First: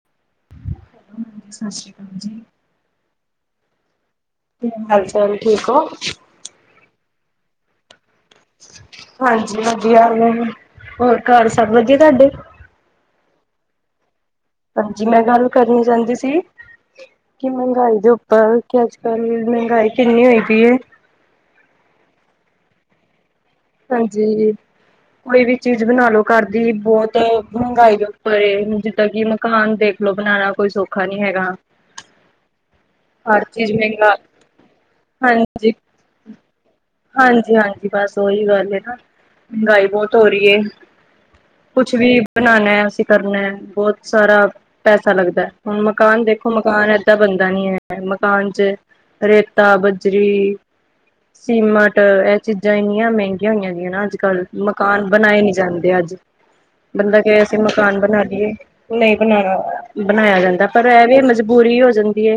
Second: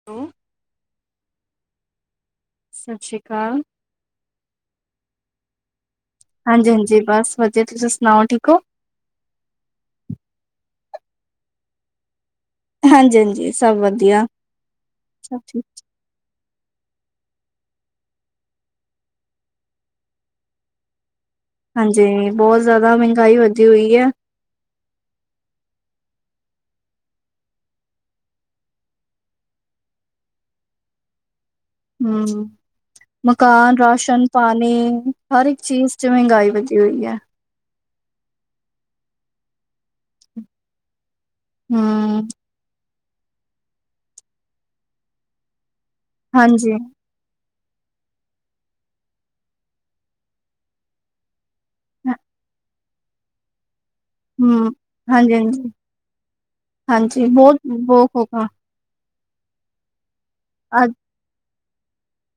[inaudible] Hello ਹਾਂਜੀ, ਸਸ ਰੀ ਕਾਲ ਜੀ। ਸਤਿ ਸ਼੍ਰੀ ਅਕਾਲ। ਕੀ ਹਾਲ-ਚਾਲ ਠੀਕ ਹੋ? ਹਾਂਜੀ-ਹਾਂਜੀ, ਬਸ ਵਧੀਆ, ਤੁਸੀਂ ਸੁਣਾਓ, ਠੀਕ ਹੋ। ਹਾਂਜੀ-ਹਾਂਜੀ ਵਧੀਆ, ਹੋਰ ਘਰ ਸਭ ਵਧੀਆ ਤੁਹਾਡੇ। ਹਾਂਜੀ-ਹਾਂਜੀ, ਸਭ ਵਧੀਆ। ਹਾਂਜੀ, ਮੈਂ ਸਭ ਗੱਲ ਠੀਕ, ਕਰਨੀ ਚਾਂਹਦੀ ਸੀ। ਕਿ ਮਹਿੰਗਾਈ ਦੇ ਉੱਪਰ, ਕੀ ਅੱਜ- ਕੱਲ ਮਹਿੰਗਾਈ ਕਿੰਨੀ ਹੋਈ ਪਈ ਏ। ਹਾਂਜੀ, ਬਹੁਤ ਜ਼ਆਦਾ ਮਹਿੰਗਾਈ ਹੋਗੀ। ਹਾਂਜੀ। ਕੋਈ ਵੀ ਚੀਜ਼ ਬਣਾ ਲੋ ਘਰ ਦੀ, ਬਹੁਤ ਮਹਿੰਗਾਈ ਦੇ ਉੱਪਰ ਏ, ਜਿੱਦਾਂ ਕਿ ਮਤਲ ਮਕਾਨ ਦੇਖਲੋ ਬਣਾਣਾ, ਕੋਈ ਸੌਖਾ ਨੀ ਹੈਗਾ। ਹੂੰ, ਹਰ ਚੀਜ਼ ਮਕਾਨ, ਮਹਿੰਗਾ ਰਾਸ਼ਨ ਪਾਣੀ, ਹਰ ਇੱਕ ਹਾਂਜੀ, ਚੀਜ਼ ਚ ਮਹਿੰਗਾਈ ਵਧੀ ਹੋਈ ਐ ਹਾਂਜੀ, ਹਾਂਜੀ, ਬਸ ਉਹੀ ਗੱਲ ਹੈ ਨਾ, ਮਹਿੰਗਾਈ ਬਹੁਤ ਹੋ ਰੀ ਏ। ਕੁਛ ਵੀ ਹੂੰ, ਬਣਾਣਾ ਐ, ਅਸੀਂ ਕਰਨਾ, ਬਹੁਤ ਸਾਰਾ ਪੈਸਾ ਲੱਗਦਾ। ਹੁਣ ਮਕਾਨ ਦੇਖੋ, ਹਾਂਜੀ, ਮਕਾਨ ਐ ਤਾਂ ਬਣਦਾ ਨੀ ਐ, ਮਕਾਨ ਚ ਰੇਤਾ, ਬਜਰੀ ਸੀਮਟ, ਇਹ ਚੀਜ਼ਾਂ ਇੰਨੀਆਂ ਮਹਿੰਗੀਆਂ ਹੋਈਆਂ ਗੀਆਂ ਨਾ ਅੱਜ ਕੱਲ ਹੂੰ, ਮਕਾਨ ਬਣਾਏ ਨਹੀਂ ਹਾਂਜੀ-ਹਾਂਜੀ। ਜਾਂਦੇ ਅੱਜ, ਬੰਦਾ ਹਾਂਜੀ ਕਹੇ ਅਸੀਂ ਮਕਾਨ ਬਹੁਤ-ਬਹੁਤ ਬਣਾ ਹੋਗਾ ਲੀਏ ਨਹੀਂ ਬਣਾਣਾ, ਬਣਾਇਆ ਜਾਂਦਾ ਅੱਜ ਪਰ ਇਹ ਵੀ ਐ ਮਜ਼ ਮਜਬੂਰੀ ਹੋ ਜਾਂਦੀ ਐ,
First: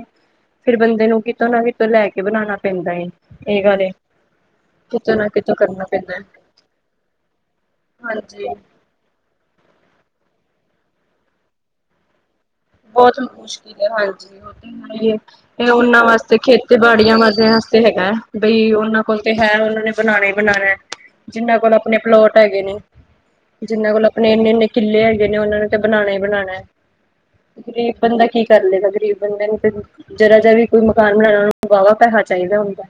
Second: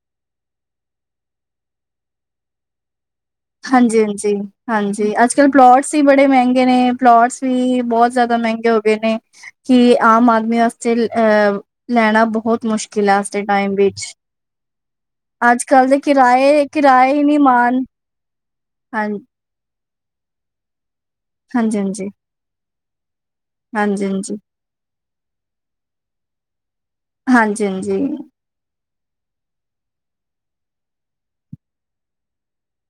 ਫੇਰ ਬੰਦੇ ਨੂੰ ਕਿਤੋਂ ਨਾ ਕਿਤੋਂ ਲੈ ਕੇ ਬਣਾਣਾ ਪੈਂਦਾ ਏ। ਇਹ ਗੱਲ ਹਾਂਜੀ-ਹਾਂਜੀ-ਹਾਂਜੀ, ਕਿਤੋਂ ਨਾ ਅੱਜ-ਕੱਲ ਕਿਤੋਂ ਕਰਨਾ ਪਲੋਟਸ ਵੀ ਪੈਂਦਾ ਹੈ। ਬੜੇ ਮਹਿੰਗੇ ਨੇ, ਪਲੋਟਸ ਵੀ ਬਹੁਤ ਜ਼ਿਆਦਾ ਹਾਂਜੀ ਮਹਿੰਗੇ ਹੋ ਗਏ ਨੇ, ਕਿ ਆਮ ਆਦਮੀ ਵਾਸਤੇ ਅਹ ਲੈਣਾ ਬਹੁਤ ਮੁਸ਼ਕਿਲ ਆ ਬਹੁਤ ਅੱਜ ਦੇ ਟਾਈਮ ਮੁਸ਼ਕਿਲ ਐ ਵਿੱਚ ਹਾਂਜੀ, ਇਹ ਅੱਜ-ਕੱਲ ਦੇ ਉਹਨਾਂ ਵਾਸਤੇ ਕਿਰਾਏ ਖੇਤੀ ਤੇ ਕਿਰਾਏ ਬਾੜੀਆਂ ਹੀ ਨੀ ਮਰਜ਼ਿਆਂ ਮਾਣ ਵਾਸਤੇ ਹੈਗਾ। ਬਈ ਉਹਨਾਂ ਹਾਂ ਕੋਲ ਤੇ ਹੈ, ਉਹਨਾਂ ਨੇ ਬਣਾਣਾ ਹੀ ਬਣਾਣਾ, ਜਿਹਨਾਂ ਕੋਲ ਆਪਣੇ ਹਾਂਜੀ-ਹਾਂਜੀ। ਪਲੋਟ ਹੈਗੇ ਨੇ, ਜਿੰਨਾਂ ਕੋਲ ਆਪਣੇ ਹਾਂਜੀ-ਹਾਂਜੀ, ਇੰਨੇ-ਇੰਨੇ ਕਿੱਲੇ ਹੈਗੇ ਨੇ, ਉਹਨਾਂ ਨੂੰ ਤੇ ਬਣਾਣਾ ਹੀ ਬਣਾਣਾ। ਹਾਂਜੀ-ਹਾਂਜੀ, ਹਾਂਜੀ ਹਾਂਜੀ, ਗਰੀਬ ਬੰਦਾ ਹਾਂਜੀ। ਕੀ ਕਰਲੇਗਾ, ਗਰੀਬ ਬੰਦੇ ਨੂੰ ਤੇ ਜਰਾ ਜਾ ਵੀ ਕੋਈ ਮਕਾਨ ਬਣਾਣਾ, ਵਾਹਵਾ ਪੈਸਾ ਚਾਹੀਦਾ ਹੁੰਦਾ।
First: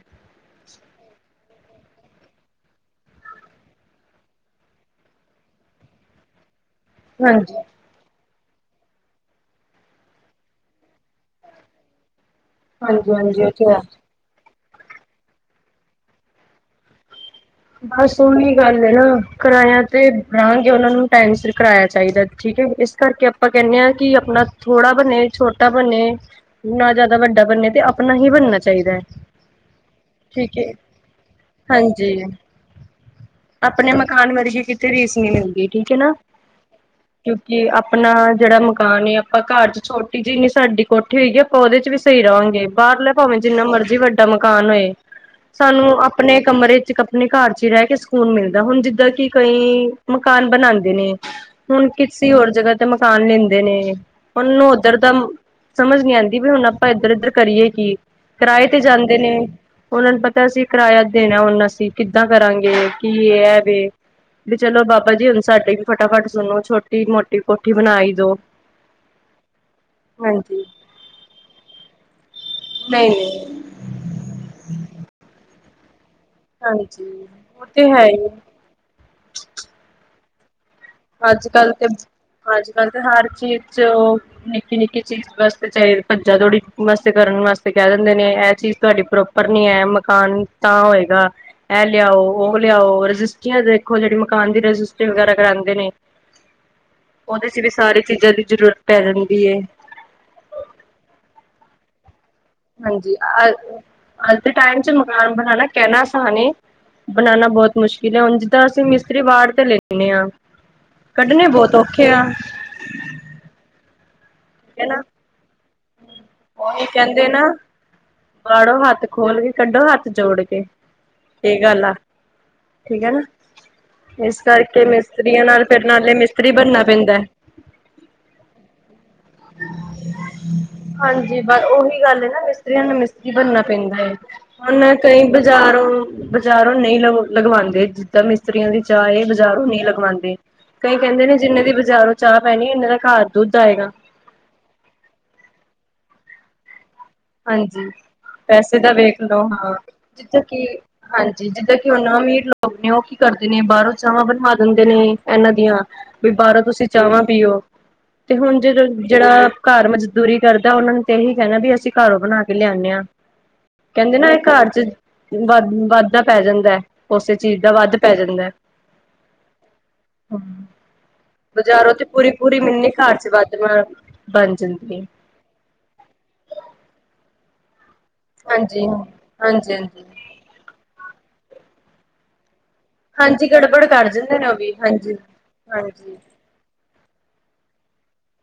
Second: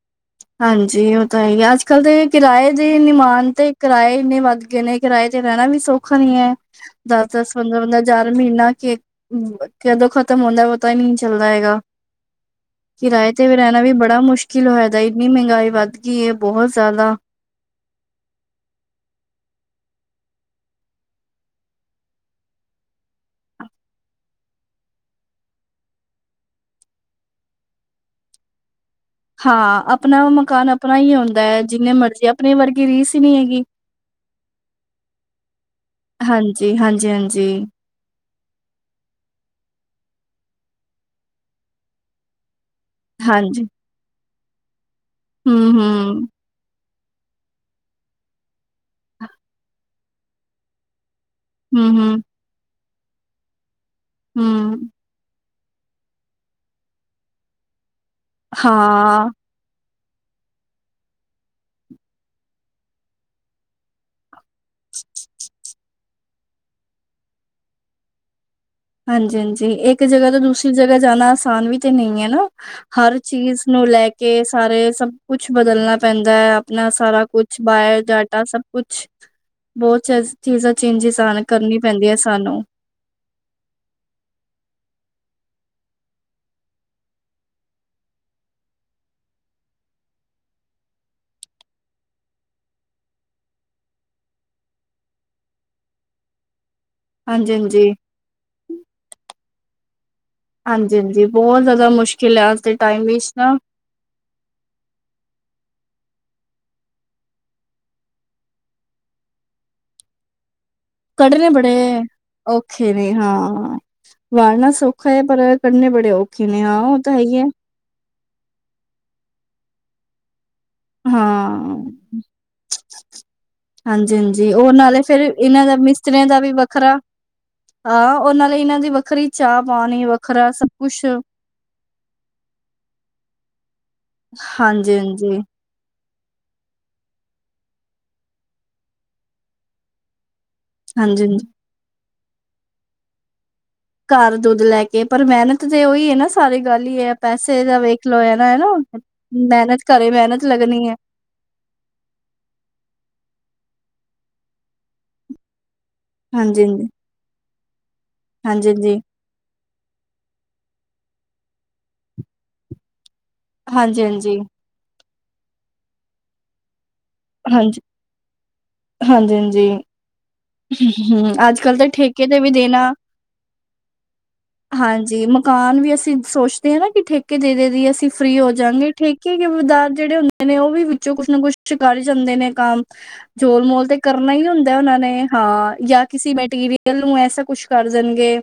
ਹਾਂਜੀ ਉਹ ਤਾਂ ਹੈ, ਅੱਜ- ਕੱਲ੍ਹ ਦੇ ਕਿਰਾਏ ਦੇ ਨੀ ਮਾਣ, ਤੇ ਕਿਰਾਏ ਇੰਨੇ ਵੱਧ ਗਏ ਨੇ। ਕਿਰਾਏ ਤੇ ਰਹਿਣਾ ਵੀ ਸੌਖਾ ਨੀ ਐ, ਹਾਂਜੀ, ਦਸ-ਦਸ, ਪੰਦਰਾਂ-ਪੰਦਰਾਂ ਚਾਰ ਮਹੀਨਾ ਕੇ ਕਦੋਂ ਖਤਮ ਹੁੰਦਾ, ਪਤਾ ਹੀ ਨਹੀਂ ਚੱਲਦਾ ਹੈਗਾ। ਹਾਂਜੀ, ਕਿਰਾਏ ਹਾਂਜੀ ਤੇ ਉਹ ਵੀ ਹੈ। ਰਹਿਣਾ ਵੀ ਬੜਾ ਮੁਸ਼ਕਿਲ ਹੋ ਜਾਦਾ, ਇੰਨੀ ਮਹਿੰਗਾਈ ਵੱਧ ਗਈ ਏ ਬਹੁ ਜ਼ਆਦਾ। ਬਸ ਉਹੀ ਗੱਲ ਹੈ ਨਾ, ਕਿਰਾਆ ਤੇ ਦਾਂਗੇ, ਉਹਨਾਂ ਨੂੰ ਟਾਈਮ ਸਿਰ ਕਿਰਾਆ ਚਾਹੀਦਾ, ਠੀਕ ਹੈ ਇਸ ਇਸ ਕਰਕੇ ਆਪਾਂ ਕਹਿੰਦੇ ਹਾਂ ਕਿ ਆਪਣਾ ਥੋੜ੍ਹਾ ਬਣੇ ਛੋਟਾ ਬਣੇ ਨਾ ਜ਼ਿਆਦਾ ਵੱਡਾ ਬਣੇ, ਤੇ ਆਪਣਾ ਹੀ ਬਣਨਾ ਚਾਹੀਦਾ ਹੈ ਹਾਂ। ਆਪਣਾ ਠੀਕ ਮਕਾਨ, ਹੈ ਆਪਣਾ ਹੀ ਆਉਂਦਾ ਹੈ ਜਿੰਨੇ ਹਾਂਜੀ ਮਰਜ਼ੀ, ਆਪਣੀ ਵਰਗੀ ਰੀਸ ਹੀ ਨਹੀਂ ਹੈਗੀ। ਆਪਣੇ ਮਕਾਨ ਵਰਗੀ ਕਿਤੇ ਰੀਸ ਨਹੀਂ ਮਿਲਦੀ ਠੀਕ ਹੈ ਨਾ, ਹਾਂਜੀ, ਹਾਂਜੀ, ਹਾਂਜੀ, ਕਿਉਂਕਿ ਆਪਣਾ ਜਿਹੜਾ ਮਕਾਨ ਏ, ਆਪਾਂ ਘਰ ਚ ਛੋਟੀ ਜਿਹੀ ਨੀ ਸਾਡੀ ਕੋਠੀ ਹੋਈਗੀ, ਆਪਾਂ ਉਹਦੇ ਚ ਵੀ ਸਹੀ ਰਹਾਂਗੇ। ਬਾਹਰਲਾ ਭਾਵੇਂ ਜਿੰਨਾ ਹਾਂਜੀ ਮਰਜੀ ਵੱਡਾ ਮਕਾਨ ਹੋਏ, ਹੂੰ, ਸਾਨੂੰ ਹੂੰ, ਆਪਣੇ ਕਮਰੇ ਚ ਕੱ ਆਪਣੇ ਘਰ ਚ ਰਹਿ ਕੇ ਸਕੂਨ ਮਿਲਦਾ, ਹੁਣ ਜਿੱਦਾਂ ਕਿ ਕਈ ਮਕਾਨ ਬਣਾਉਂਦੇ ਨੇ। ਹੁਣ ਹੂੰ, ਹੂੰ, ਕਿਸੇ ਹੋਰ ਜਗ੍ਹਾ ਤੇ ਮਕਾਨ ਲੈਂਦੇ ਨੇ, ਹੁਣ ਹੂੰ। ਉਧਰ ਦਾ ਸਮਝ ਨਹੀ ਆਉਂਦੀ ਵੀ ਹੁਣ ਆਪਾਂ ਇੱਧਰ- ਇਧਰ ਕਰੀਏ ਕਿ, ਕਿਰਾਏ ਤੇ ਜਾਂਦੇ ਹਾਂ ਨੇ। ਉਹਨਾਂ ਨੂੰ ਪਤਾ ਅਸੀਂ ਕਿਰਾਇਆ ਦੇਣਾ ਹੁਣ ਅਸੀਂ ਕਿੱਦਾਂ ਕਰਾਂਗੇ ਕੀ ਇਹ ਹੈ ਵੀ ਵੀ ਚਲੋ ਬਾਬਾ ਜੀ ਹੁਣ ਸਾਡੇ ਵੀ ਫਟਾਫਟ ਸੁਣੋ, ਛੋਟੀ ਮੋਟੀ ਕੋਠੀ ਬਣਾਈ ਦੋ। ਹਾਂਜੀ ਹਾਂਜੀ ਇੱਕ ਜਗ੍ਹਾ ਤੋਂ ਹਾਂਜੀ ਦੂਸਰੀ ਜਗ੍ਹਾ ਜਾਣਾ ਆਸਾਨ ਵੀ ਤੇ ਨਹੀਂ ਹੈ ਨਾ, ਨਹੀਂ ਹਰ ਨਹੀਂ ਚੀਜ਼ ਨੂੰ ਲੈ ਕੇ ਸਾਰੇ, ਸਭ ਕੁਛ ਬਦਲਣਾ ਪੈਂਦਾ ਹੈ, ਆਪਣਾ ਹਾਂਜੀ ਸਾਰਾ ਕੁਛ ਉਹ ਤੇ ਹੈ ਹੀ ਬਾਇਓਡਾਟਾ ਸਭ ਕੁਛ, ਬਹੁਤ ਚੀਜ਼ਾਂ ਚੇਂਜਿਸ ਕਰਨੀ ਪੈਂਦੀ ਹੈ ਸਾਨੂੰ ਕਰਦੇ ਹਰ ਚੀਜ਼ ਚ, ਉਹ ਨਿੱਕੀ ਨਿੱਕੀ ਚੀਜ਼ ਵਾਸਤੇ ਚਾਹੇ ਖੱਜਾ ਤੋੜੀ ਵਾਸਤੇ ਕਰਨ ਵਾਸਤੇ ਕਹਿ ਦਿੰਦੇ ਨੇ, ਇਹ ਚੀਜ਼ ਤੁਹਾਡੀ ਪ੍ਰੋਪ ਉਪਰ ਨੀ ਹੈ, ਮਕਾਨ ਤਾਂ ਹੋਏਗਾ ਇਹ ਲਿਆਓ ਉਹ ਲਿਆਓ, ਰਜਿਸਟਰੀਆਂ ਦੇਖੋ ਜਿਹੜੀ ਮਕਾਨ ਦੀ ਰਜਿਸਟਰੀ ਵਗੈਰਾ ਕਰਾਂ ਨੇ ਉਹਦੇ ਹਾਂਜੀ, ਚ ਵੀ ਹਾਂਜੀ। ਸਾਰੀ ਚੀਜ਼ਾਂ ਦੀ ਜ਼ਰੂਰਤ ਪੈ ਜਾਂਣੀ ਐ ਹਾਂਜੀ-ਹਾਂਜੀ ਬਹੁਤ ਜ਼ਿਆਦਾ ਮੁਸ਼ਕਿਲ ਹੈ, ਆਜ ਦੇ ਟਾਈਮ ਵਿੱਚ ਨਾ ਅੱ ਦੇ ਟਾਈਮ ਚ ਮਕਾਨ ਬਣਾਣਾ, ਕਹਿਣਾ ਆਸਾਨ ਏ ਬਣਾਉਣਾ ਬਹੁਤ ਮੁਸ਼ਕਿਲ ਹੈ, ਹੁਣ ਜਿੱਦਾਂ ਅਸੀਂ ਮਿਸਤਰੀ ਵਾਹੜ ਤੇ ਲੈਂਦੇ ਹਾਂ ਕੱਢਣੇ ਬਹੁਤ ਬੜੇ ਔਖੇ ਆ ਔ ਔਖੇ ਨੇ ਹਾਂ, ਵਾਰਨਾ ਹਨਾ ਸੌਖਾ ਹੈ, ਪਰ ਕੱਢਣੇ ਬੜੇ ਔਖ ਉਹੀ ਕਹਿੰਦੇ ਨਾ ਵਾੜੋ ਹੱਥ ਖੋਲ ਕੇ, ਕੱਢੋ ਹੱਥ ਜੋੜ ਕੇ। ਇਹ ਗੱਲ ਆ ਹਾਂ ਠੀਕ ਹੈ ਨਾ ਹਾਂਜੀ ਇਸ ਹਾਂਜੀ ਉਹ ਕਰਕੇ ਨਾਲੇ ਫਿਰ, ਮਿਸਤਰੀਆਂ ਨਾਲ ਇਹਨਾਂ ਦਾ ਫਿਰ ਨਾਲੇ ਮਿਸਤਰੀਆਂ ਦਾ ਮਿਸਤਰੀ ਵੀ ਬਣਨਾ ਵੱਖਰਾ ਪੈਂਦਾ ਹਾਂ ਉਹਨਾਂ ਲਈ, ਇਹਨਾਂ ਦੀ ਵੱਖਰੀ ਚਾਹ ਪਾਣੀ ਵੱਖਰਾ ਸਭ ਕੁਛ ਹਾਂਜੀ ਬਸ ਉਹੀ ਗੱਲ ਨਾ, ਮਿਸਤਰੀਆਂ ਨੂੰ ਮਿਸਤਰੀ ਬਣਨਾ ਪੈਂਦਾ ਹੈ ਹੁਣ ਕਈ ਹਾਂਜੀ-ਹਾਂਜੀ। ਬਜ਼ਾਰੋਂ ਬਾਜ਼ਾਰੋਂ ਨਹੀਂ ਲ ਲਗਵਾਉਂਦੇ, ਜਿੱਦਾਂ ਮਿਸਤਰੀਆਂ ਦੀ ਚਾਹ, ਬਜ਼ਾਰੋਂ ਨਹੀਂ ਲਗਵਾਉਂਦੇ ਕਈ ਕਹਿੰਦੇ ਨੇ ਹਾਂਜੀ-ਹਾਂਜੀ ਜਿੰਨੇ ਦੀ ਬਾਜ਼ਾਰੋਂ ਚਾਹ ਪੈਣੀ ਐ, ਇਹਨਾਂ ਦਾ ਘਰ ਦੁੱਧ ਆਏਗਾ। ਘਰ ਦੁੱਧ ਲੈ ਕੇ, ਪਰ ਮਿਹਨਤ ਤੇ ਉਹੀ ਹੈ ਨਾ ਸਾਰੀ ਗੱਲ ਏ ਹੀ ਹੈ ਪੈਸੇ ਤਾਂ ਹਾਂਜੀ। ਵੇਖ ਲਓ ਹੈਨਾ ਹੈਨਾ, ਪੈਸੇ ਹੁਣ ਦਾ ਵੇਖ ਲਓ ਮਿਹਨਤ ਕਰੇ, ਮਿਹਨਤ ਲੱਗਣੀ ਹੈ ਜੀ ਜਿੱਦਾਂ ਕਿ ਉਹਨਾਂ ਅਮੀਰ ਲੋਕ ਨੇ, ਉਹ ਕੀ ਕਰਦੇ ਨੇ, ਬਾਹਰੋਂ ਚਾਵਾਂ ਬਣਵਾ ਦਿੰਦੇ ਨੇ ਇਹਨਾਂ ਦੀਆਂ ਵੀ ਬਾਹਰੋਂ ਤੁਸੀਂ ਹਾਂਜੀ-ਹਾਂਜੀ, ਚਾਵਾਂ ਪੀਓ, ਤੇ ਹੁਣ ਜਦ ਹਾਂਜੀ-ਹਾਂਜੀ, ਜਿਹੜਾ ਘਰ ਮਜ਼ਦੂਰੀ ਕਰਦਾ, ਉਹਨਾਂ ਨੂੰ ਤੇ ਇਹੀ ਕਹਿਣਾ ਵੀ ਅਸੀਂ ਘਰੋਂ ਬਣਾ ਕੇ ਲਿਆਨੇ ਆਂ ਹਾਂਜੀ-ਹਾਂਜੀ, ਹਾਂਜੀ। ਹਾਂਜੀ ਕਹਿੰਦੇ ਨੇ ਹਾਂਜੀ ਇਹ ਘਰ ਚ ਵਧ ਵਾਧਾ ਪੈ ਜਾਂਦਾ ਹੈ ਉਸੇ ਚੀਜ਼ ਹਾਂਜੀ ਦਾ ਵੱਧ ਪੈ ਜਾਂਦਾ ਹੈ ਹਾਂਜੀ-ਹਾਂਜੀ, ਹਾ, ਹੂੰ ਅੱਜ-ਕੱਲ੍ਹ ਤਾਂ ਬਜ਼ਾਰੋਂ ਤੇ ਠੇਕੇ ਪੂਰੀ ਵੀ ਪੂਰੀ ਮਿੰਲਨੀ, ਦੇਣਾ ਘਾਰ ਚ ਵਾਧਵਾ ਹਾਂਜੀ ਮਕਾਨ ਵੀ ਅਸੀਂ ਸੋਚਦੇ ਹਾਂ ਨਾ, ਕਿ ਠੇਕੇ ਦੇ ਦੇ ਦੀ ਅਸੀਂ ਫ੍ਰੀ ਹੋ ਹਾਂਜੀ ਜਾਗੇ, ਹਾਂਜੀ ਠੇਕੇਦਾਰ ਹਾਂਜੀ ਜਿਹੜੇ ਹੁੰਦੇ ਨੇ ਉਹ ਵੀ ਵਿੱਚੋਂ ਕੁਛ ਨਾ ਕੁੱਛ ਕਰ ਜਾਂਦੇ ਨੇ ਕੰਮ ਹਾਂਜੀ ਜੋਲ ਗੜਬੜ ਮੋਲ ਤੇ ਕਰ ਕਰਨਾ ਜਾਂਦੇ ਹੀ ਨੇ ਉਹ ਵੀ ਹੁੰਦਾ ਉਹਨਾਂ ਹਾਂਜੀ ਨੇ ਹਾਂ, ਜਾਂ ਹਾਂਜੀ ਕਿਸੇ ਬੈਠ ਕੇ ਵੀ ਕਲ ਨੂੰ ਐਸਾ ਕੁਛ ਕਰ ਦੇਣਗੇ,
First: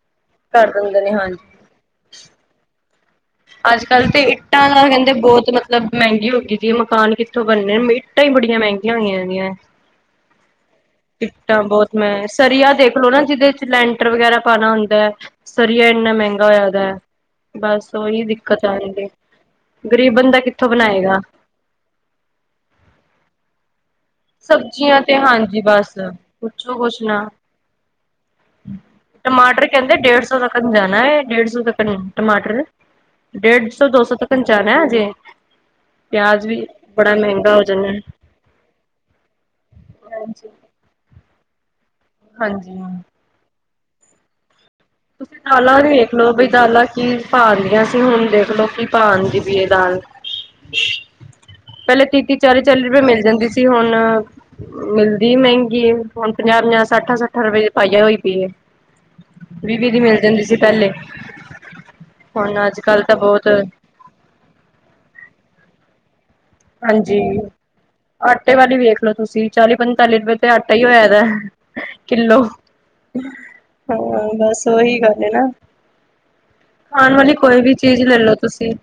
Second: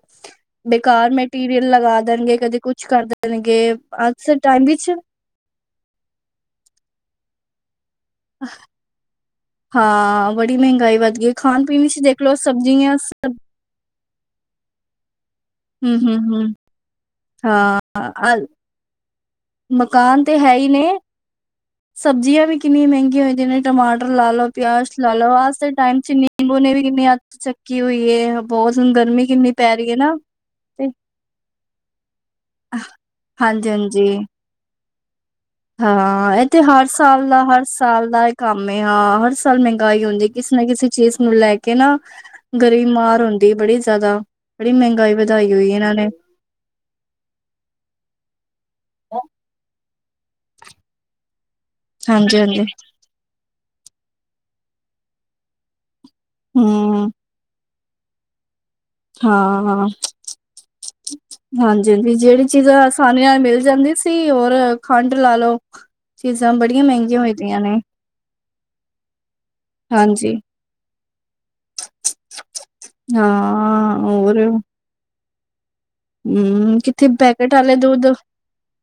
ਕਰ ਦਿੰਦੇ ਬੇਕਾਰ ਨੇ ਹਾਂਜੀ ਮਟੀਰੀਅਲ ਲਗਾ ਦੇਣਗੇ, ਕਦੇ ਕੁੱਛ ਕਰ ਦੇਣਗੇ ਅੱਜ ਕੱਲ੍ਹ ਤੇ ਦੇ ਟਾਈਮ ਇੱਟਾਂ ਦਾ ਵਿੱਚ ਕਹਿੰਦੇ ਬਹੁਤ ਤਲ ਮਹਿੰਗੀ ਹੋ ਗਈ ਸੀ, ਮਕਾਨ ਕਿੱਥੋਂ ਬਣਨੇ, ਈਟਾਂ ਹੀ ਬੜੀਆਂ ਮਹਿੰਗੀਆਂ ਹੋਈਆਂ ਦੀਆਂ ਹਾਂ, ਬੜੀ ਮਹਿੰਗਾਈ ਵੱਧ ਗਈ, ਕਿੱਟਾਂ ਖਾਣ ਪੀਣ ਬਹੁਤ ਚ ਮੈਂ ਦੇਖਲੋ ਸਰੀਆ ਸਬਜ਼ੀਆਂ ਦੇਖਲੋ ਸ ਨਾ ਜਿਹਦੇ ਚ ਲੈਂਟਰ ਵਗੈਰਾ ਪਾਉਣਾ ਹੁੰਦਾ ਹੈ ਸਰੀਆ ਇੰਨਾ ਮਹਿੰਗਾ ਹੂੰ-ਹੂੰ-ਹੂੰ ਹੋਇਆਦਾ ਹਾਂ ਉਹੀ ਦਿੱਕਤ ਆ ਜਾਂਦੀ। ਗ਼ਰੀਬ ਮਕਾਨ ਤੇ ਬੰਦਾ ਹੈ ਹੀ ਕਿੱਥੋਂ ਨੇ ਬਣਾਏਗਾ। ਸਬਜ਼ੀਆਂ ਵੀ ਕਿੰਨੀਆਂ ਮਹਿੰਗੀਆਂ ਏਦੇ ਨਾਲ। ਟਮਾਟਰ ਲਾ ਲਓ, ਪਿਆਜ ਸਬਜ਼ੀਆਂ ਲਾ ਤੇ ਲਓ ਅ ਹਾਂਜੀ ਦੇ ਬਸ ਟਾਈਮ ਚ ਨਿੰਬੂ ਨੇ ਪੁੱਛੋ ਵੀ ਕੁਛ ਨਾ। ਅੰਤ ਹੋਈ ਹੈ ਬਹੁਤ ਹਣ ਗਰਮੀ ਕਿੰਨੀ ਟਮਾਟਰ ਪੈ ਰਹੀ ਕਹਿੰਦੇ ਹੈ ਨਾ ਡੇਢ ਸੌ ਤੱਕ ਤੇ ਜਾਣਾ ਹੈ ਡੇਢ ਸੌ ਤੱਕ ਟਮਾਟਰ ਡੇਢ ਹਾਂਜੀ ਸੌ ਦੋ ਹਾਂਜੀ ਸੌ ਤੱਕ ਜਾਣਾ ਹਜੇ ਹਾਂ ਪਿਆਜ ਇੱਥੇ ਵੀ ਹਰ ਬੜਾ ਸਾਲ ਦਾ ਮਹਿੰਗਾ ਹੋ ਹਰ ਜਾਣਾ। ਸਾਲ ਦਾ ਕੰਮ ਹਾਂ। ਹਰ ਸਾਲ ਮਹਿੰਗਾਈ ਹੁੰਦੀ ਹਾਂਜੀ। ਕਿਸੇ ਨਾ ਕਿਸੇ ਚੀਜ਼ ਨੂੰ ਲੈ ਕੇ। ਕੇ ਨਾ ਹਾਂਜੀ ਗਰੀਬ ਹਾਂ। ਮਾਰ ਹੁੰਦੀ। ਬੜੀ ਜ਼ਿਆਦਾ ਬੜੀ ਮਹਿੰਗੀ ਤੁਸੀਂ ਦਾਲਾਂ ਦੇਖ ਲੋ ਬਈ ਦਾਲਾਂ ਚ ਪਾ ਲਈਆਂ ਸੀ ਹੁਣ ਦੇਖਲਓ ਕੀ ਕੀ ਭਾ ਵੀ ਇਹ ਦਾਲ ਪਹਿਲੇ ਤੀਹ ਤੀਹ ਹਾਂਜੀ ਚਾਲੀ ਹਾਂਜੀ ਚਾਲੀ ਰੁਪਏ ਮਿਲ ਜਾਂਦੀ ਸੀ ਹੁਣ ਮਿਲਦੀ ਮਹਿੰਗੀ ਹੁ ਪੰਜਾਹ ਪੰਜਾਹ ਹਮ ਸੱਠ ਸੱਠ ਰੁਪਏ ਪਾਈਆ ਹੋਈ ਪਈਏ ਹਾਂ ਹਾਂ ਪਹਿਲੇ ਹਾਂਜੀ ਹਾਂਜੀ ਜਿਹੜੀ ਹੁਣ ਚੀਜ਼ਾਂ ਅੱਜ-ਕੱਲ ਤਾਂ ਆਸਾਨੀ ਨਾਲ ਬਹੁਤ ਮਿਲ ਜਾਂਦੀਆਂ ਹੋਰ ਖੰਡ ਲਾ ਲਓ। ਚੀਜ਼ਾਂ ਬੜੀਆਂ ਮਹਿੰਗੀਆਂ ਹਾਂਜੀ ਹੋ ਦੀਆਂ ਨੇ ਆਟੇ ਵਲ ਵੇਖ ਲੋ ਤੁਸੀਂ ਚਾਲੀ, ਪੰਤਾਲੀ ਹਾਂਜੀ, ਰੁਪਏ ਤੇ ਆਟਾ ਈ ਹੋਇਆ ਦਾ, ਕਿੱਲੋ ਹਾਂ ਹਾਂ ਬਸ ਉਹੀ ਗੱਲ ਹੈ ਨਾ ਹਮ ਕਿੱਥੇ ਖਾਣ ਵਾਲੀ ਪੈਕੇਟ ਕੋਈ ਵੀ ਆਲੇ ਚੀਜ਼ ਦੁਧ ਲੈ ਲੋ ਤੁਸੀਂ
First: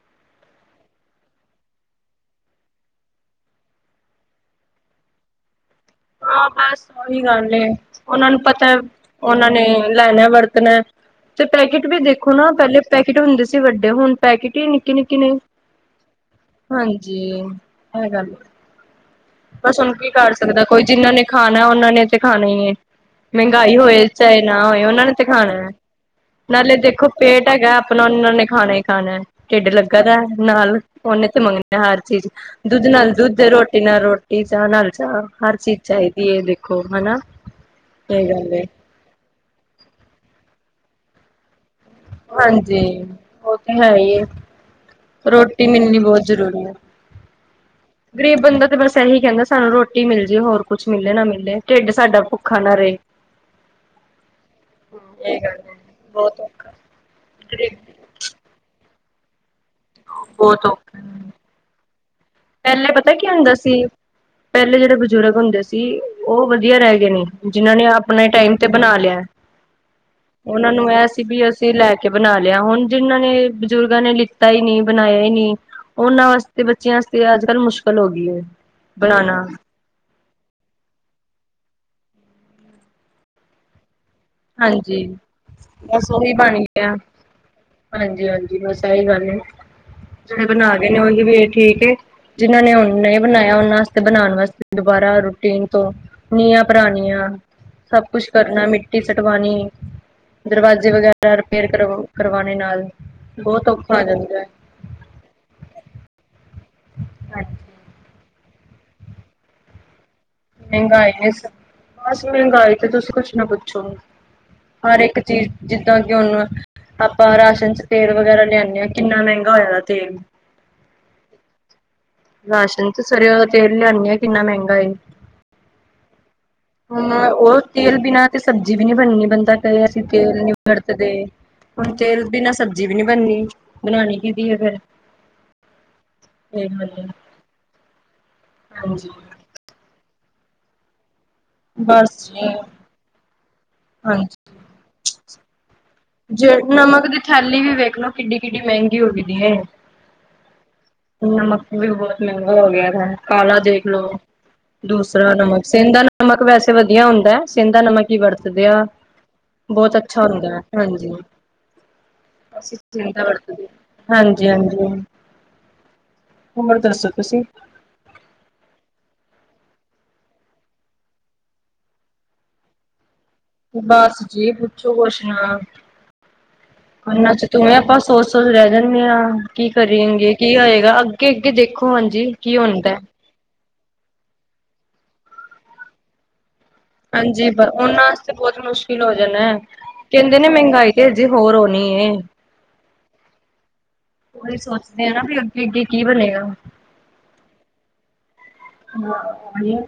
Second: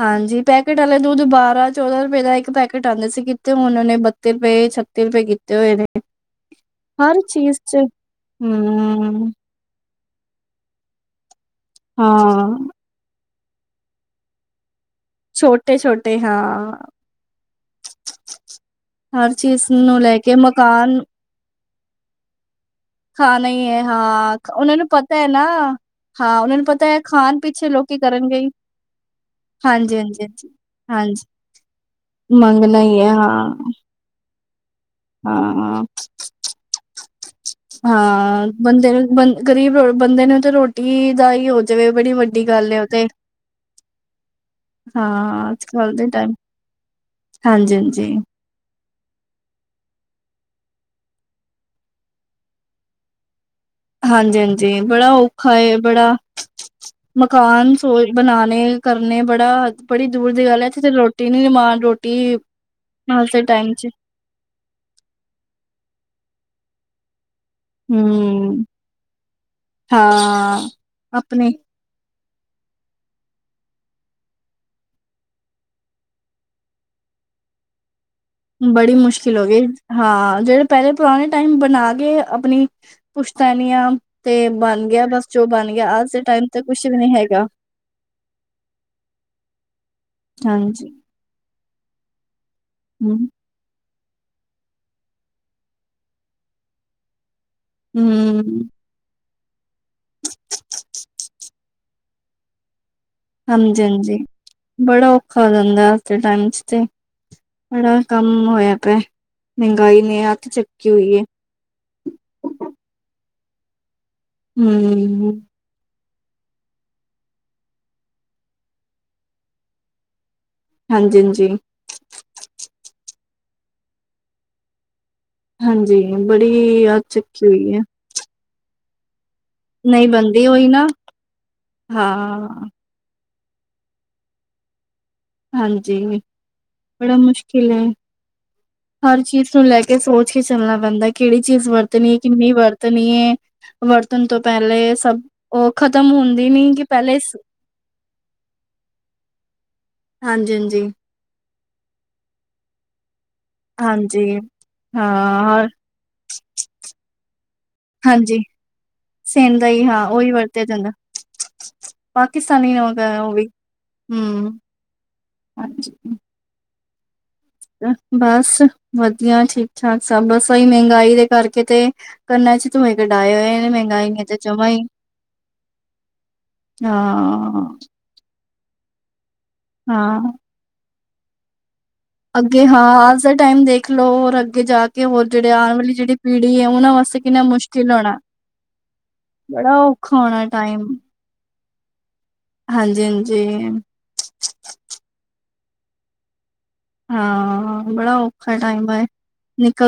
ਹਾਂਜੀ। ਪੈਕੇਟ ਵਾਲੇ ਦੁੱਧ ਬਾਰਾਂ, ਚੌਦਾਂ ਰੁਪਏ ਦਾ ਇੱਕ ਪੈਕੇਟ ਆਉਂਦੇ ਸੀ। ਕਿਥੇ ਹੁਣ ਉਹਨੇ ਬ ਤੇ ਰੁਪਏ ਛੱਤੀ ਰੁਪਏ ਕੀਤੇ ਹੋਏ ਨੇ। ਹਾਂ। ਬੱਸ ਉਹੀ ਹਰ ਗੱਲ ਚੀਜ਼ ਏ ਚ ਉਹਨਾਂ ਨੂੰ ਪਤਾ ਹੂੰ, ਉਹਨਾਂ ਨੇ ਲੈਣਾ ਵਰਤਣਾ ਤੇ ਪੈਕੇਟ ਵੀ ਦੇਖੋ ਨਾ ਹਾਂ ਪਹਿਲੇ ਪੈਕੇਟ ਹੁੰਦੇ ਸੀ ਵੱਡੇ ਹੁਣ ਪੈਕਟ ਹੀ ਨਿੱਕੇ ਨਿੱਕੇ ਨੇ ਛੋਟੇ-ਛੋਟੇ ਹਾਂ, ਹਾਂਜੀ ਇਹ ਗੱਲ ਹਰ ਚੀਜ਼ ਬੱਸ ਉਹਨੂੰ ਨੂੰ ਕੀ ਲੈ ਕਰ ਕੇ ਸਕਦਾ। ਕੋਈ ਮਕਾਨ ਜਿਹਨਾਂ ਨੇ ਖਾਣਾ ਉਹਨਾਂ ਨੇ ਤਾਂ ਖਾਣਾ ਹੀ ਹੈ। ਖਾਣਾ ਈ ਮਹਿੰਗਾਈ ਐ ਹੋਏ ਹਾਂ, ਚਾਹੇ ਨਾ ਓਨਾਂ ਹੋਏ ਨੂੰ ਉਹਨਾ ਨੇ ਪਤਾ ਤੇ ਐ ਨਾ ਖਾਣਾ ਹੈ ਹਾਂ, ਓਨਾਂ ਨੂੰ ਨਾਲੇ ਪਤਾ ਐ ਦੇਖੋ, ਖਾਣ ਪੇਟ ਪਿੱਛੇ ਹੈਗਾ ਲੋਕੀ ਆਪਣਾ ਉਹਨਾਂ ਕਰਨਗੇ ਨੇ ਈ, ਖਾਣਾ ਹੀ ਖਾਣਾ ਢਿੱਡ ਲੱਗਾ ਦਾ ਹਾਂਜੀ-ਹਾਂਜੀ, ਹਾਂਜੀ। ਨਾਲ ਹਾਂਜੀ, ਹਾਂਜੀ ਉਹਨੇ ਤੇ ਮੰਗਣੀ ਹਰ ਚੀਜ਼ ਮੰਗਣਾ ਦੁੱਧ ਈ ਐ ਨਾਲ ਦੁੱਧ ਹਾਂ, ਰੋਟੀ ਨਾਲ ਰੋ ਇਹ ਚ ਨਾਲ ਚਾ ਹਰ ਚੀਜ਼ ਹਾਂ। ਚਾਹੀਦੀ ਹੈ। ਦੇਖੋ ਹਨਾ ਇਹ ਗੱਲ ਹੈ। ਜਨਮ ਗਰੀਬ ਰ ਬੰਦੇ ਨੇ ਤੇ ਰੋਟੀ ਦਾ ਹੀ ਜਿਵੇਂ ਬੜੀ ਵੱਡੀ ਗੱਲ ਹਾਂਜੀ ਉਹ ਤੇ ਉਹ ਤੇ ਹੈ ਹੀ ਹੈ। ਹਾਂ। ਅੱਜ ਰੋਟੀ ਕਲ ਮਿਲਣੀ ਦੇ ਬਹੁਤ ਟਾਈਮ, ਜ਼ਰੂਰੀ ਹੈ। ਹਾਂਜੀ- ਹਾਂਜੀ ਸਹੀ ਕਹਿੰਦਾ। ਸਾਨੂੰ ਰੋਟੀ ਮਿਲ ਜਏ ਹੋਰ ਕੁੱਛ ਮਿਲੇ ਨਾ ਮਿਲੇ ਢਿੱਡ ਸਾਡਾ ਭੁੱਖਾ ਨਾ ਰਹੇ। ਹਾਂਜੀ-ਹਾਂਜੀ। ਬੜਾ ਇਹ ਔਖਾ ਗੱਲ ਹੈ ਬੜਾ ਬਹੁਤ ਮਕਾਨ ਸੋ ਬਣਾਣੇ ਕਰਨੇ ਬੜਾ ਬੜੀ ਦੂਰ ਦੀ ਗੱਲ ਬਹੁਤ ਹੈ। ਇੱਥੇ ਤੇ ਔਖਾ ਰੋਟੀ ਨੀ ਮਾਨ ਰੋਟੀ ਪਹਿਲੇ ਪਤਾ ਮ ਕੀ ਦੇ ਹੁੰਦਾ ਟਾਈਮ ਸੀ ਚ ਪਹਿਲੇ ਜਿਹੜੇ ਬਜ਼ੁਰਗ ਹੁੰਦੇ ਸੀ ਉਹ ਵਧੀਆ ਰਹਿ ਗਏ ਨਹੀਂ ਜਿਨਾਂ ਨੇ ਆਪਣੇ ਟਾਈਮ ਹਮ ਤੇ ਬਣਾ ਲਿਆ। ਹਾਂ ਉਹਨਾਂ ਨੂੰ ਇਹ ਸੀ ਵੀ ਆਪਣੇ ਅਸੀਂ ਲੈ ਕੇ ਬਣਾ ਲਿਆ ਹੁਣ ਜਿਹਨਾਂ ਨੇ ਬਜ਼ੁਰਗਾਂ ਨੇ ਲਿ ਕੀਤਾ ਹੀ ਨਹੀ ਬਣਾਇਆ ਹੀ ਨਹੀਂ ਉਹਨਾਂ ਵਾਸਤੇ ਬੱਚਿਆਂ ਵਾਸਤੇ ਅੱਜ ਕੱਲ ਮੁਸ਼ਕਿਲ ਹੋ ਗਈ ਹੈ। ਬੜੀ ਮੁਸ਼ਕਿਲ ਬਣਾਉਣਾ ਹੋ ਗਈ। ਹਾਂ। ਜਿਹੜੇ ਪਹਿਲੇ ਪੁਰਾਣੇ ਟਾਈਮ ਬਣਾ ਕੇ ਆਪਣੀ ਪੁਸ਼ਤਨੀਆਂ ਤੇ ਬਣ ਹਾਂਜੀ ਗਿਆ ਬਸ ਜੋ ਬਣ ਗਿਆ ਅੱਜ ਦੇ ਟਾਈਮ ਤੇ ਕੁਛ ਵੀ ਨਹੀਂ ਹੈਗਾ ਹਾਂਜੀ-ਹਾਂਜੀ ਬੱਸ ਇਹੀ ਗੱਲ ਹੈ। ਜਿਹੜੇ ਬਣਾ ਹਾਂਜੀ ਗਏ ਨੇ ਉਹ ਵੀ ਠੀਕ, ਜਿਹਨਾਂ ਨੇ ਉਹੇ ਹੂੰ, ਬਣਾਇਆ। ਉਹਨਾਂ ਬਣਾਉਣ ਵਾਸਤੇ ਦੁਬਾਰਾ ਰੂਟੀਨ ਤੋਂ ਨੀਆਂ ਭਰਾਣੀਆਂ ਸਭ ਕੁਛ ਕਰਨਾ ਹੂੰ, ਮਿੱ ਇਟ ਸਟਵਾਣੀ ਦਰਵਾਜ਼ੇ ਵਗੈਰਾ ਰਿਪੇਅਰ ਕਰ ਕਰਵਾਣੇ ਨਾਲ। ਬਹੁਤ ਹਾਂਜੀ ਔਖਾ ਆ ਹਾਂਜੀ‌, ਜਾਂਦਾ ਬੜਾ ਔਖਾ ਹੋਂ। ਜਾਂਦਾ ਅੱਜ ਦੇ ਟਾਈਮ ਚ ਤੇ ਹੈ। ਬੜਾ ਕਮ ਹੋਇਆ ਪਇਆ ਮਹਿੰਗਾਈ ਨੇ ਆ ਮਹਿੰਗਾਈ ਨਹੀਂ ਬਸ ਮਹਿੰਗਾਈ ਤੇ ਤੁਸੀਂ ਕੁਛ ਨਾ ਪੁੱਛੋ ਹਰ ਇੱਕ ਹੂੰ, ਚੀਜ਼ ਜਿੱਦਾਂ ਕਿ ਹੁਣ ਆਪਾਂ ਰਾਸ਼ਨ ਚ ਤੇਲ ਵਗੈਰਾ ਲਿਆਦੇ ਹਾਂ ਕਿੰਨਾ ਮਹਿੰਗਾ ਹੋਇਆ ਤੇਲ ਹਾਂਜੀ ਹਾਂਜੀ, ਰਾਸ਼ਨ ਚ ਸਰਯੌਂ ਦਾ ਤੇਲ ਲਿਆਨੇ ਆਂਂ ਕਿੰਨਾ ਮਹਿੰਗਾ ਏ। ਹਾਂਜੀ ਬੜੀ ਆਤ ਹੁਣ ਚੱਕੀ ਉਹ ਹੋਈ ਹੈ। ਤੇਲ ਬਿਨਾਂ ਤੇ ਸਬਜ਼ੀ ਨਹੀ ਬਨਦੀ ਬੰਦਾ ਤੇਲ ਕੈ ਨਈ ਤੇਲ ਬਣਦੀ ਨੀ ਉਹੀ ਨਾ ਵਰਤਦੇ ਹੁਣ ਤੇਲ ਬਿਨਾ ਹਾਂ, ਸਬਜੀ਼ ਜੀਵੇਂ ਨੀ ਬਣਨੀ ਬਣਾਨੀ ਕਹੀਦੀ ਹੈ ਫੇਰ ਹਾਂਜੀ ਵਾਲੀ। ਬੜਾ ਮੁਸ਼ਕਿਲ ਹੈ ਹਾਂਜੀ ਹਰ ਚੀਜ਼ ਨੂੰ ਲੈ ਕੇ ਸੋਚ ਕੇ ਚੱਲਣਾ ਪੈਂਦਾ ਕਿਹੜੀ ਚੀਜ਼ ਵਰਤਣੀ ਹੈ ਬਸ ਜੀ ਕਿੰਨੀ ਵਰਤਣੀ ਹੈ ਵਰਤਣ ਤੋਂ ਹਾਂਜੀ ਪਹਿਲੇ ਸਭ ਉਹ ਖਤਮ ਹੁੰਦੀ ਨੀ ਕਿ ਪਹਿਲੇ ਪਲੀਜ਼ ਵੇਖਨਾ ਕਿੱਡੀ ਕਿੱਡੀ ਮਹਿੰਗੀ ਹੋ ਗਈਦੀ ਹੈ ਹਾਂਜੀ ਹਾਂਜੀ ਨਮਕ ਵੀ ਹੁਣ ਮਹਿੰਗਾ ਹੋ ਗਿਆ ਕਾਲਾ ਦੇਖ ਲੋੋ। ਹਾਂਜੀ ਦੂਸਰਾ ਨਮਕ ਹਾਂ, ਸੇਂਧਾ ਨਮਕ ਵੈਸੇ ਵਧੀਆ ਹੁੰਦਾ ਸੇਂਧਾ ਨਮਕ ਹੀ ਵਰਤਦੇ ਆਂ। ਸੇਨਦਾ ਈ ਹਾਂ ਓਹੀ ਵਰਤੇ ਦੇ। ਹਨਾਂ। ਪਾਕਿਸਤਾਨੀ ਅਸੀਂ ਆਓਦਾ। ਸੇਂਦਾ ਓ ਵੀ। ਵਰਤਦੇ। ਹਾਂਜੀ ਹੂੰ। ਹਾਂਜੀ ਅੱਛਾ ਹੋਰ ਦੱਸੋ ਤੁਸੀਂ ਬਸ ਵਧੀਆ, ਠੀਕ ਠਾਕ ਸਭ ਬ ਸਹੀ ਮਹਿੰਗਾਈ ਦੇ ਕਰਕੇ ਤੇ ਕੰਨਾ ਚ ਧੂਏਂ ਕਢਾਇ ਹੋਏ। ਨੇ ਮਹਿੰਗਾਈ ਬਸ ਨੇ ਤੇ ਜੀ ਜਮਾ ਹੀ ਪੁੱਛੋ ਕੁਛ ਨਾ ਕੰਨਾਂ ਚ ਹਾਂ ਤੂਵੇ ਬਸ ਸੋਚ ਸੋਚ ਰਹਿ ਜਾਂਦੇ ਆਂ ਕੀ ਹਾਂ ਕਰਿਏਂਗੇ ਕੀ ਹੋਏਗਾ ਅੱਗੇ ਅੱਗੇ ਦੇਖੋ ਹੁਣ। ਅੱਗੇ ਹਾਂ ਅਜ ਦੇ ਟਾਈਮ ਦੇਖ ਲਓ ਹੋਰ ਅੱਗੇ ਜਾ ਕੇ ਹੋਰ ਜਿਹੜੇ ਆਉਣ ਵਾਲੀ ਜਿਹੜੀ ਪੀੜ੍ਹੀ ਹੈ ਉਹਨਾਂ ਵਾਸਤੇ। ਕਿੰਨਾ ਹਾਂਜੀ ਮੁਸ਼ਕਿਲ ਉਹਨਾਂ ਹੋਣਾ ਵਾਸਤੇ ਬਹੁਤ ਮੁਸ਼ਕਿਲ ਹੋ ਜਾਣਾ ਹੈ ਬੜਾ ਔਖਾ ਕਹਿੰਦੇ ਹੋਣਾ ਨੇ ਟਾਈਮ ਮਹਿੰਗਾਈ ਤੇ ਹੋਰ ਹੋਣੀ ਏ ਹਾਂਜੀ ਹਾਂਜੀ ਅਸੀ ਸੋਚਦੇ ਆ ਨਾ ਭੀ ਅੱਗੇ ਅੱਗੇ ਕੀ ਕੀ ਬਣੇਗਾ। ਹਾਂ ਬੜਾ ਓ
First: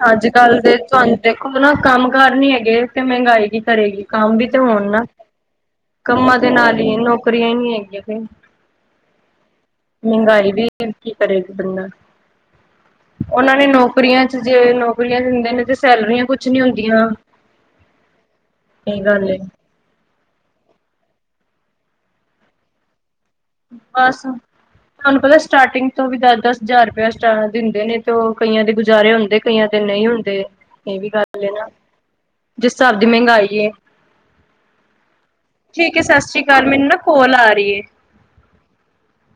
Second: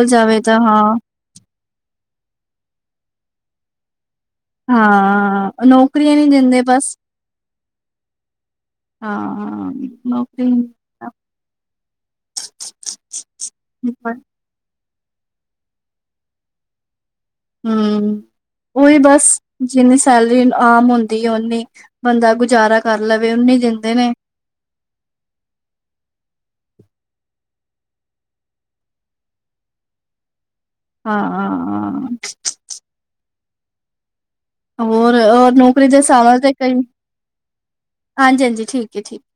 ਅੱਜ ਕੱਲ ਤਾਂ ਦੇ ਹਾਂ ਤੁਹਾਨੂੰ ਦੇਖੋ ਨਾ ਕੰਮ ਕਾਰ ਨੀ ਹੈਗੇ ਤੇ ਮਹਿੰਗਾਈ ਕੀ ਕਰੇਗੀ ਕੰਮ ਵੀ ਹੋਣ ਨਾ ਹਾਂ ਨੌਕਰੀਆਂ ਨੀ ਕੰਮਾਂ ਦੇ ਦਿੰਦੇ ਨਾਲ ਬਸ ਹੀ ਨੌਕਰੀਆਂ ਹੀ ਨੀ ਹੈਗੀਆਂ ਫ ਹਾਂ ਹਾਂ ਮਹਿੰਗਾਈ ਵੀ ਕੀ ਕਰੇਗਾ ਬੰਦਾ ਉਹਨਾਂ ਨੇ ਨੌਕਰੀਆਂ ਜੇ ਨੌਕਰੀਆਂ ਦਿੰਦੇ ਨੇ ਤੇ ਸੈਲਰੀਆਂ ਕੁਛ ਨੀ ਹੁੰਦੀਆਂ ਹੂਂੰ ਉਹੀ ਸਹੀ ਬਸ ਗੱਲ ਏ। ਜਿੰਨੀ ਸੈਲਰੀ ਆਮ ਹੁੰਦੀ ਹੈ ਓਨੀ ਬੰਦਾ ਗੁਜ਼ਾਰਾ ਕਰ ਲਵੇ ਓਨੀ ਦਿੰਦੇ ਨੇ ਹ ਤੁਹਾਨੂੰ ਪਤਾ ਸਟਾਰਟਿੰਗ ਤੋਂ ਵੀ ਦਸ ਦਸ ਹਜ਼ਾਰ ਰੁਪਇਆ ਸਟਾਰਟ ਦਿੰਦੇ ਨੇ ਤੋਓ ਕਈਆਂ ਦੇ ਗੁਜ਼ਾਰੇ ਹੁੰਦੇ ਕਈਆਂ ਦੇ ਨਹੀਂ ਹੁੰਦੇ। ਤੇ ਇਹ ਵੀ ਗੱਲ ਹੈ ਨਾ ਹਾਂ ਜਿਸ ਹਿਸਾਬ ਦੀ ਮਹਿੰਗਾਈ ਹੈ ਹੋਰ ਔਰ ਨੌਕਰੀ ਦੇ ਠੀਕ ਏ ਸਤਿ ਸ੍ਰੀ ਹਿਸਾਬਵਾਸਤੇ ਅਕਾਲ ਕਈ ਮੈਨੂੰ ਨਾ ਕੋਲ ਆ ਰਹੀ ਏ। ਹਾਂਜੀ ਹਾਂਜੀ ਠੀਕ ਏ ਠੀਕ ਏ।